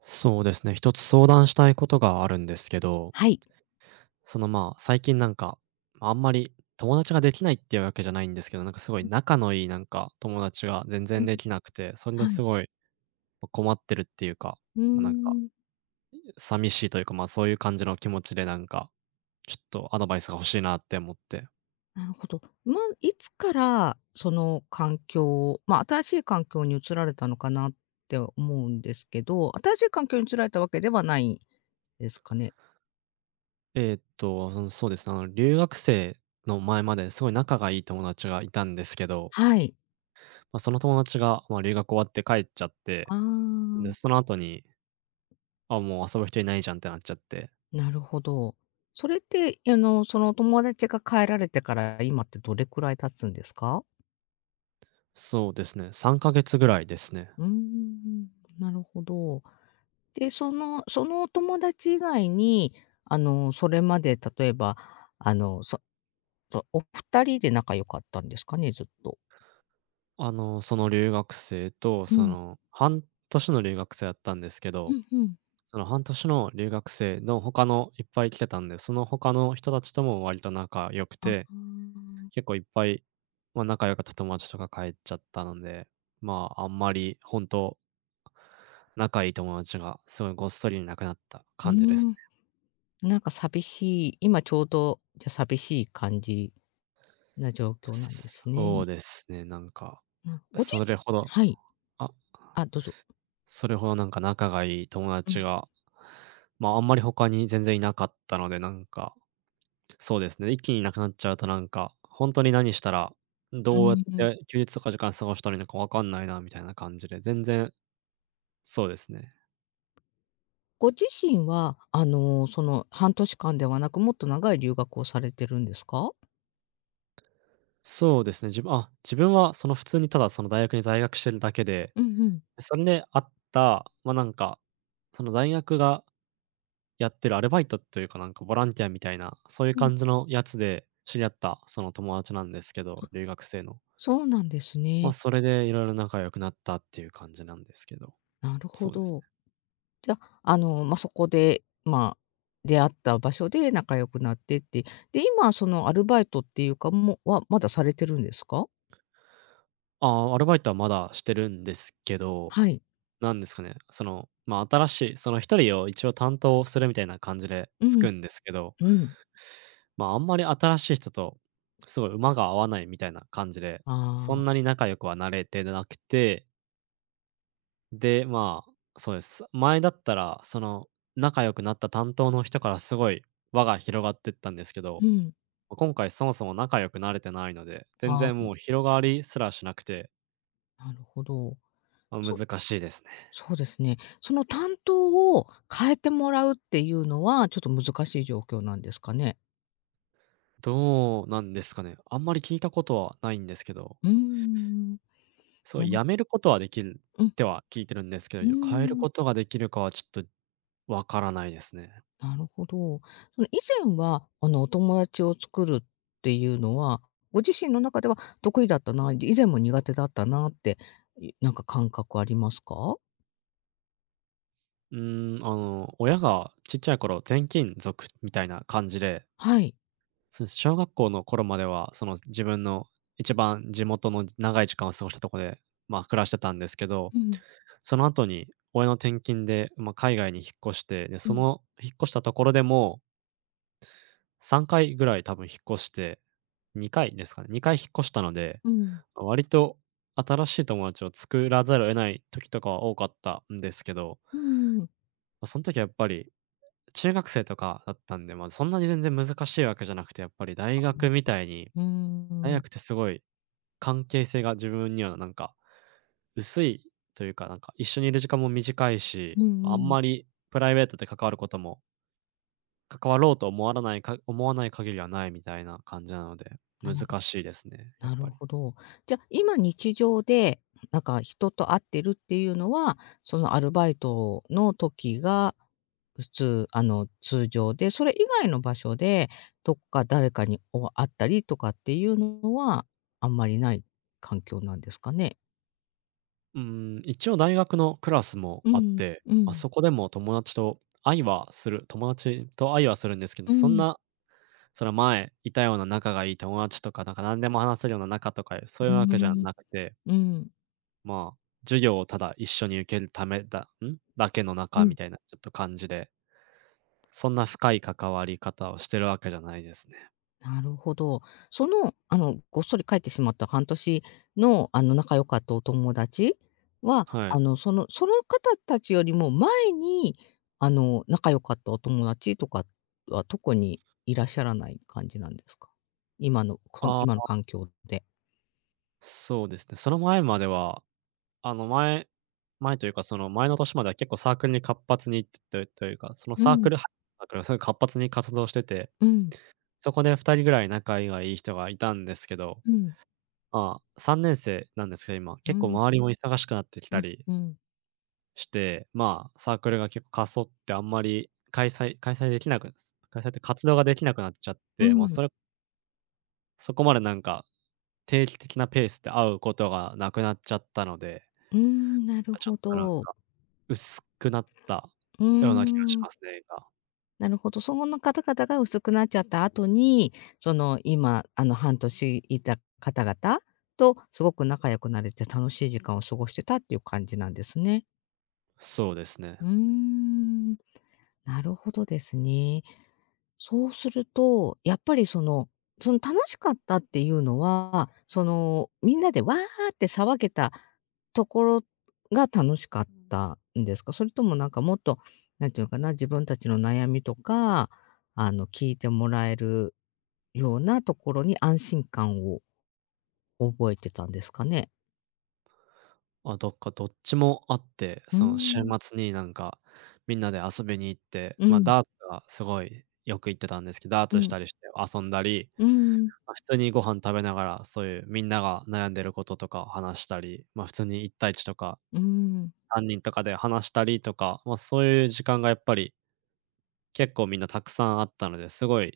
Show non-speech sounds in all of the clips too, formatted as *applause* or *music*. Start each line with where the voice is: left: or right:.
right: そうですね、1つ相談したいことがあるんですけど。
left: はい。
right: その、まあ、最近なんか、あんまり友達ができないっていうわけじゃないんですけど、なんかすごい
left: うん。
right: 仲のいいなんか友達が全
left: う、
right: 然
left: うん、
right: できなくて、それで
left: は
right: す
left: い。
right: ごい、ま、困ってるっていうか、
left: うー
right: ま、なんか、
left: ん。
right: うう寂しいというか、ま、そういう感じの気持ちでなんか、ちょっとアドバイスが欲しいなって思って。
left: なるほど。ま、いつからその環境、ま、新しい環境に移られたのかな？って思うんですけど、新しい環境に移られたわけではないですかね？
right: ええっと、あ、そそうそうですね、あの、留学生の、前まですごい仲がいい友達がいたんですけど。
left: はい。
right: ま、その友達が、まあ、留学終わって帰っちゃって、
left: あ
right: んで、
left: あ。
right: その後にあ、もう遊ぶ人いないじゃんってなっちゃって。
left: なるほど。それって、え、あの、そのお友達が帰られてから今ってどれくらい経つんですか？
right: そうですね。3ヶ月ぐらいですね。
left: うんうんうん、なるほど。で、そのそのお友達以外に、あの、それまで例えば、あの、そとお2人で仲良かったんですかね、ずっと。
right: あの、その留学生と
left: う
right: そ
left: ん。
right: の半年の留学生だったんですけ
left: ふ
right: ど、
left: んふん。
right: その半年の留学生の他のいっぱい来てたんで、その他の人たちとも割と仲良く
left: あ
right: て、
left: あ。
right: 結構いっぱい、ま、仲良かった友達とか帰っちゃったので、まあ、あんまり本当仲いい友達がすごいごっそりいなくなった
left: うー
right: 感じです
left: ん。
right: ね。
left: なんか寂しい、今ちょうどじゃ寂しい感じ、な状況なんで
right: す
left: す
right: そう
left: ね。
right: ですね、なんか、
left: うん、ごじ
right: それ
left: す
right: ほど。
left: はい。
right: あ
left: あ、どうぞ。
right: それほどなんか仲がいい友
left: う
right: 達
left: ん。
right: が、ま、あんまり他に全然いなかったので、なんか、そうですね、一気にいなくなっちゃうとなんか、ほんとに何したら、ん、
left: うー
right: どうやっ
left: ん。
right: て休日とか時間過ごしたらいいのかわかんないなみたいな感じで、全然。そうですね。
left: ご自身は、あの、その半年間ではなく、もっと長い留学をされてるんですか？
right: そうですね。じぶあ、自分はその普通に、ただ、その大学に在学してるだけで、
left: うんうん。
right: それであった、ま、なんか、その大学がやってるアルバイトというか、なんかボランティアみたいな、そういう
left: うん。
right: 感じのやつで知り合ったその友達なんですけど、
left: あ、
right: 留学生の。
left: そうなんです
right: まあ、
left: ね。
right: それで色々仲良くなったっていう感じなんですけど。
left: なるほ
right: そうです
left: ど。
right: ね。
left: じゃ、あの、ま、そこで、まあ、出会った場所で仲良くなってって。で、今、そのアルバイトって言うか、もう、は、まだされてるんですか？
right: ああ、アルバイトは、まだしてるんですけど、
left: はい。
right: 何ですかね、その、ま、新しい、その1人を一応担当するみたいな感じで
left: うん、
right: 付くんですけど。
left: う
right: *sucks teeth*
left: ん。
right: ま、あんまり新しい人と凄い馬が合わないみたいな感じで、そ
left: ああ。
right: んなに仲良くはなれてなくてで、ま、そうです。前だったら、その、仲良くなった担当の人から、凄い輪が広がってったんですけど、
left: うん。
right: ま、今回そもそも仲良くなれてないので、全
left: あ
right: 然
left: あ、ん。
right: もう広がりすらしなくて。
left: なるほど。
right: ま、
left: そう、
right: 難しいですね。
left: そうですね。その担当を変えてもらうっていうのは、ちょっと難しい状況なんですかね？
right: どうなんですかね？あんまり聞いたことはないんですけど。
left: うんうんうん。
right: そう、
left: なる
right: やめることはできる
left: う
right: っ
left: ん。
right: ては聞いてるんですけど、
left: う
right: い
left: ー
right: や変える
left: ん。
right: ことができるかはちょっとわからないですね。
left: なるほど。その、以前は、あの、お友達を作るっていうのは、ご自身の中では得意だったな、以前も苦手だったなって、いなんか感覚ありますか？
right: うーん、あの、親がちっちゃい頃、転勤族みたいな感じで
left: はい。
right: そうです、小学校の頃までは、その、自分の一番地元のじ長い時間を過ごしたとこで、まあ、暮らしてたんですけど、
left: うん。
right: その後に親の転勤で、ま、海外に引っ越して、で、
left: う
right: そ
left: ん。
right: の引っ越したところでも3回ぐらい多分引っ越して、2回ですかね、2回引っ越したので、
left: うん。
right: ま、割と新しい友達を作らざるを得ない時とかは多かったんですけど。
left: うーん。
right: ま、そん時はやっぱり中学生とかだったんで、ま、そんなに全然難しいわけじゃなくて、やっぱり大学みたいに、
left: うー
right: 大
left: ん。
right: 学ってすごい関係性が自分にはなんか、薄いというか、なんか一緒にいる時間も短いし、
left: う
right: あん
left: んうん。
right: まりプライベートで関わることも関わろうと思わらないか思わない限りはないみたいな感じなので、
left: な
right: 難
left: る
right: しいですね、やっ
left: なる
right: ぱり。
left: ほど。じゃ今日常で、なんか、人と会ってるっていうのは、そのアルバイトの時が、普通、あの通常で、それ以外の場所でどっか誰かに、おあ会ったりとかっていうのは、あんまりない環境なんですかね？
right: うーん、一応大学のクラスも
left: う
right: あっ
left: ん
right: て、
left: う
right: あ
left: ん。
right: そこでも友達と会いはする友達と会いはするんですけど、
left: う
right: そん
left: ん。
right: な。その前いたような仲がいい友達とかなんか何でも話せるような仲とかそ
left: う
right: ういうわけじゃ
left: ーん。
right: なくて。
left: うん。
right: まあ、授業をただ一緒に受けるためだん？だけの
left: う
right: 仲み
left: ん。
right: たいな、ちょっと感じで。そんな深い関わり方をしてるわけじゃないですね。
left: なるほど。その、あの、ごっそり帰ってしまった半年のあの仲良かったお友達？は、
right: はい。
left: あのそのその方達よりも前に、あの仲良かったお友達とかは特にいらっしゃらない感じなんですか？今の、こ
right: あ
left: 今の
right: あ。
left: 環境で。
right: そうですね。その前までは、あの、前前というか、その前の年までは結構サークルに活発に、といというか、その
left: う
right: サーク
left: ん。
right: ルはサークルはすごい活発に活動してて、
left: うん。
right: そこで2人ぐらい仲いがいい人がいたんですけど。
left: うん。
right: あ、3年生なんですけど、今、
left: う
right: 結構
left: ん。
right: 周りも忙しくなってき
left: う
right: た
left: ん
right: り
left: うん。
right: して、まあ、サークルが結構過疎ってあんまり、開催開催できなく開催って活動ができなくなっちゃっ
left: う
right: て、もう
left: ん。
right: それそこまでなんか、定期的なペースで会うことがなくなっちゃったので。
left: うーん、なる
right: あ、ちょ
left: ほ
right: っとなん
left: ど。
right: か、薄くなった
left: うー
right: ような気がし
left: ん。
right: ますね、今。
left: なるほど。そのの方々が薄くなっちゃった後に、その、今、あの、半年いた方々とすごく仲良くなれて楽しい時間を過ごしてたっていう感じなんですね？
right: そうですね。
left: うーん。なるほどですね。そうすると、やっぱりその、その楽しかったっていうのは、そのみんなでわあって騒げたところが楽しかったんですか？それともなんかもっと、何て言うのかな、自分たちの悩みとか、あの、聞いてもらえるようなところに安心感を覚えてたんですかね？
right: ま、どっかどっちもあって、
left: うー
right: その週
left: ん。
right: 末になんか、みんなで遊びに行って、
left: う
right: まあ、
left: ん。
right: ダーツはすごいよく行ってたんですけど、ダー
left: う
right: ツし
left: ん。
right: たりして遊んだり、
left: うーん。
right: ま、普通にご飯食べながらそういうみんなが悩んでることとかを話したり、ま、普通に1対1とか、
left: うーん。
right: 3人とかで話したりとか、まそういう時間がやっぱり結構みんなたくさんあったので、すごい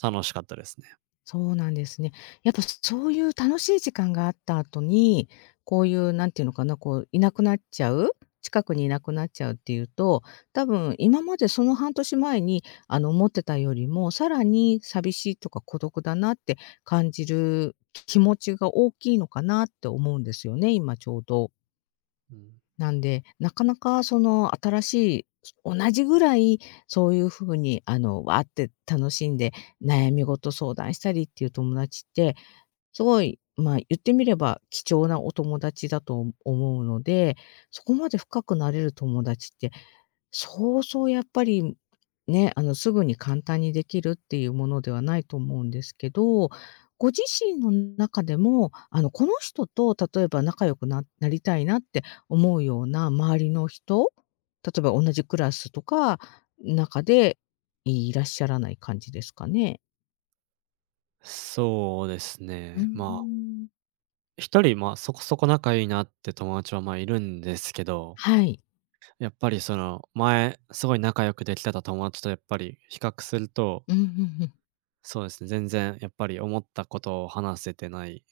right: 楽しかったですね。
left: そうなんですね。やっぱ、そそういう楽しい時間があった後に、こういう、何て言うのかな、こう、居なくなっちゃう、近くにいなくなっちゃうっていうと、たぶん今までその半年前に、あの、思ってたよりも、さらに寂しいとか孤独だなって感じる気持ちが大きいのかなって思うんですよね、今ちょうど。
right: うん。
left: なんで、なかなかその新しい、同じぐらい、そういう風にあのわあって楽しんで、悩み事相談したりっていう友達って、すごい、まあ言ってみれば、貴重なお友達だとお思うので、そこまで深くなれる友達って、そうそうやっぱりね、あのすぐに簡単に出来るっていうものではないと思うんですけど、ご自身の中でも、あの、この人と例えば仲良くななりたいなって思うような周りの人、例えば同じクラスとか、中でいらっしゃらない感じですかね？
right: そうです
left: うー
right: ね、まあ
left: ん。
right: 1人、まあ、そこそこ仲いいなって友達は、ま、いるんですけど
left: はい。
right: やっぱりその、前すごい仲良くできてた友達とやっぱり比較すると
left: うんうんうん。
right: そうですね。全然やっぱり思ったことを話せてない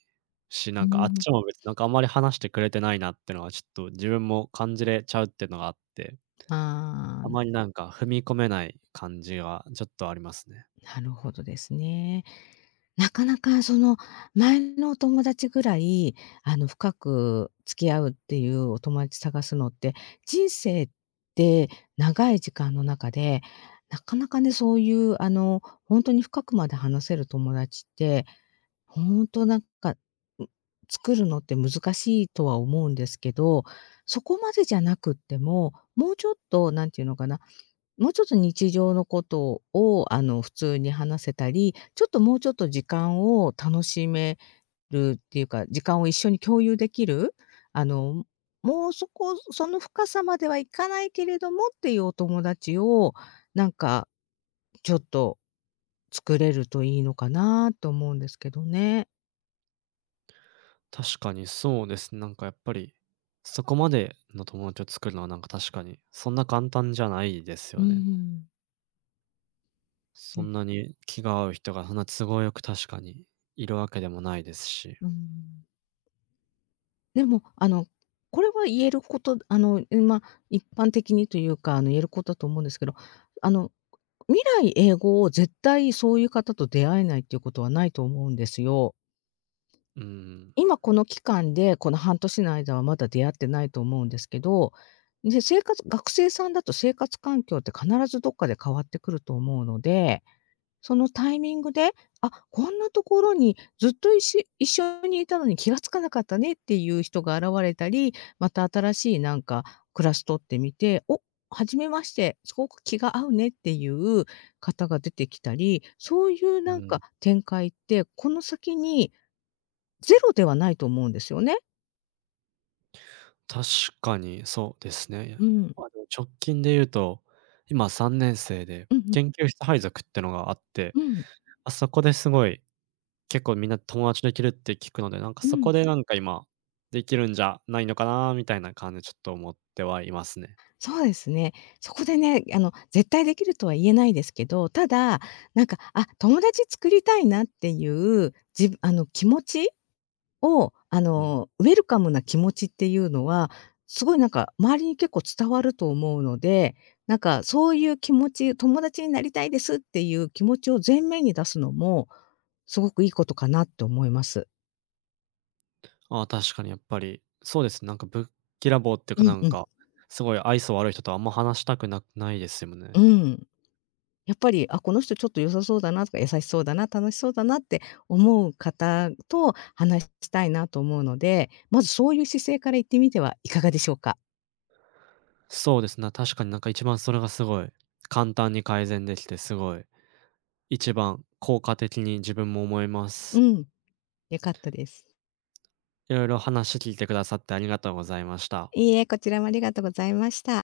right: し、
left: う
right: なん
left: ん
right: か、あっ
left: うん。
right: ちも別になんか、あんまり話してくれてないなってのはちょっと、自分も感じれちゃうってのがあって。
left: ああ、
right: あ
left: ん。
right: まりなんか、踏み込めない感じはちょっとありますね。
left: なるほどですね。なかなか、その、前のお友達ぐらい、あの、深く付き合うっていうお友達探すのって、人生って長い時間の中で、なかなかね、そういう、あの、ほんとに深くまで話せる友達って、ほんとなんか、ん、作るのって難しいとは思うんですけど、そこまでじゃなくっても、もうちょっと、何て言うのかな、もうちょっと日常のことを、あの、普通に話せたり、ちょっともうちょっと時間を楽しめるっていうか、時間を一緒に共有できる。あの、ん、もうそこその深さまではいかないけれどもっていうお友達を、なんか、ちょっと、作れるといいのかなと思うんですけどね。
right: 確かにそうです。なんかやっぱり、そこまでの友達を作るのはなんか確かにそんな簡単じゃないです
left: うー
right: よね。
left: ん。
right: そ
left: で
right: ん
left: す。
right: なに気が合う人がそんな都合よく確かに、いるわけでもないですし。
left: うーん。でも、あの、これは言える事あの、ま、一般的にというか、あの、言える事と思うんですけど、あの、未来永劫を絶対そういう方と出会えないっていう事はないと思うんですよ。
right: うーん。
left: 今この期間で、この半年の間はまだ出会ってないと思うんですけど、で、生活学生さんだと生活環境って必ずどっかで変わってくると思うので、そのタイミングで、あっ、こんな所にずっといっし一緒にいたのに気が付かなかったねっていう人が現れたり、また新しい何かクラス取ってみて「おっ、初めまして、凄く気が合うね」っていう方が出てきたり、そういう
right: う
left: 何か
right: ん。
left: 展開って、この先に、0ではないと思うんですよね。
right: 確かにそうですね。で
left: うん。
right: も、あの直近で言うと、今3年生で、
left: うんうん。
right: 研究室配属っていうのがあって、
left: うん。
right: あそこですごい結構みんな友達できるって聞くので、なんか
left: う
right: そこ
left: ん。
right: でなんか今できるんじゃないのかなみたいな感じでちょっと思ってはいますね。
left: そうですね。そこでね、あの絶対出来るとは言えないですけど、ただ、なんか、あっ、友達作りたいなっていう、じあの、気持ちをあ
right: うん。
left: のウェルカムな気持ちっていうのは、すごいなんか周りに結構伝わると思うので、なんかそういう気持ち「友達になりたいです」っていう気持ちを前面に出すのも、すごくいいことかなって思います。
right: ああ、確かにやっぱり。そうです。なんかぶっきらぼうっていうか
left: う
right: な
left: ん
right: ん
left: うん。
right: か、すごい愛想悪い人とあんま話したくなないですよ
left: う
right: ね。
left: ん。やっぱり「あ、この人ちょっと良さそうだなとか、優しそうだな、楽しそうだな」って思う方と話したいなと思うので、まずそういう姿勢から行ってみてはいかがでしょうか？
right: そうですな確かになんか一番それがすごい、簡単に改善できてすごい。一番効果的に自分も思えま
left: う
right: す。
left: ん、良かったです。
right: いろいろ話聞いてくださってありがとうございました。
left: いいえ、こちらもありがとうございました。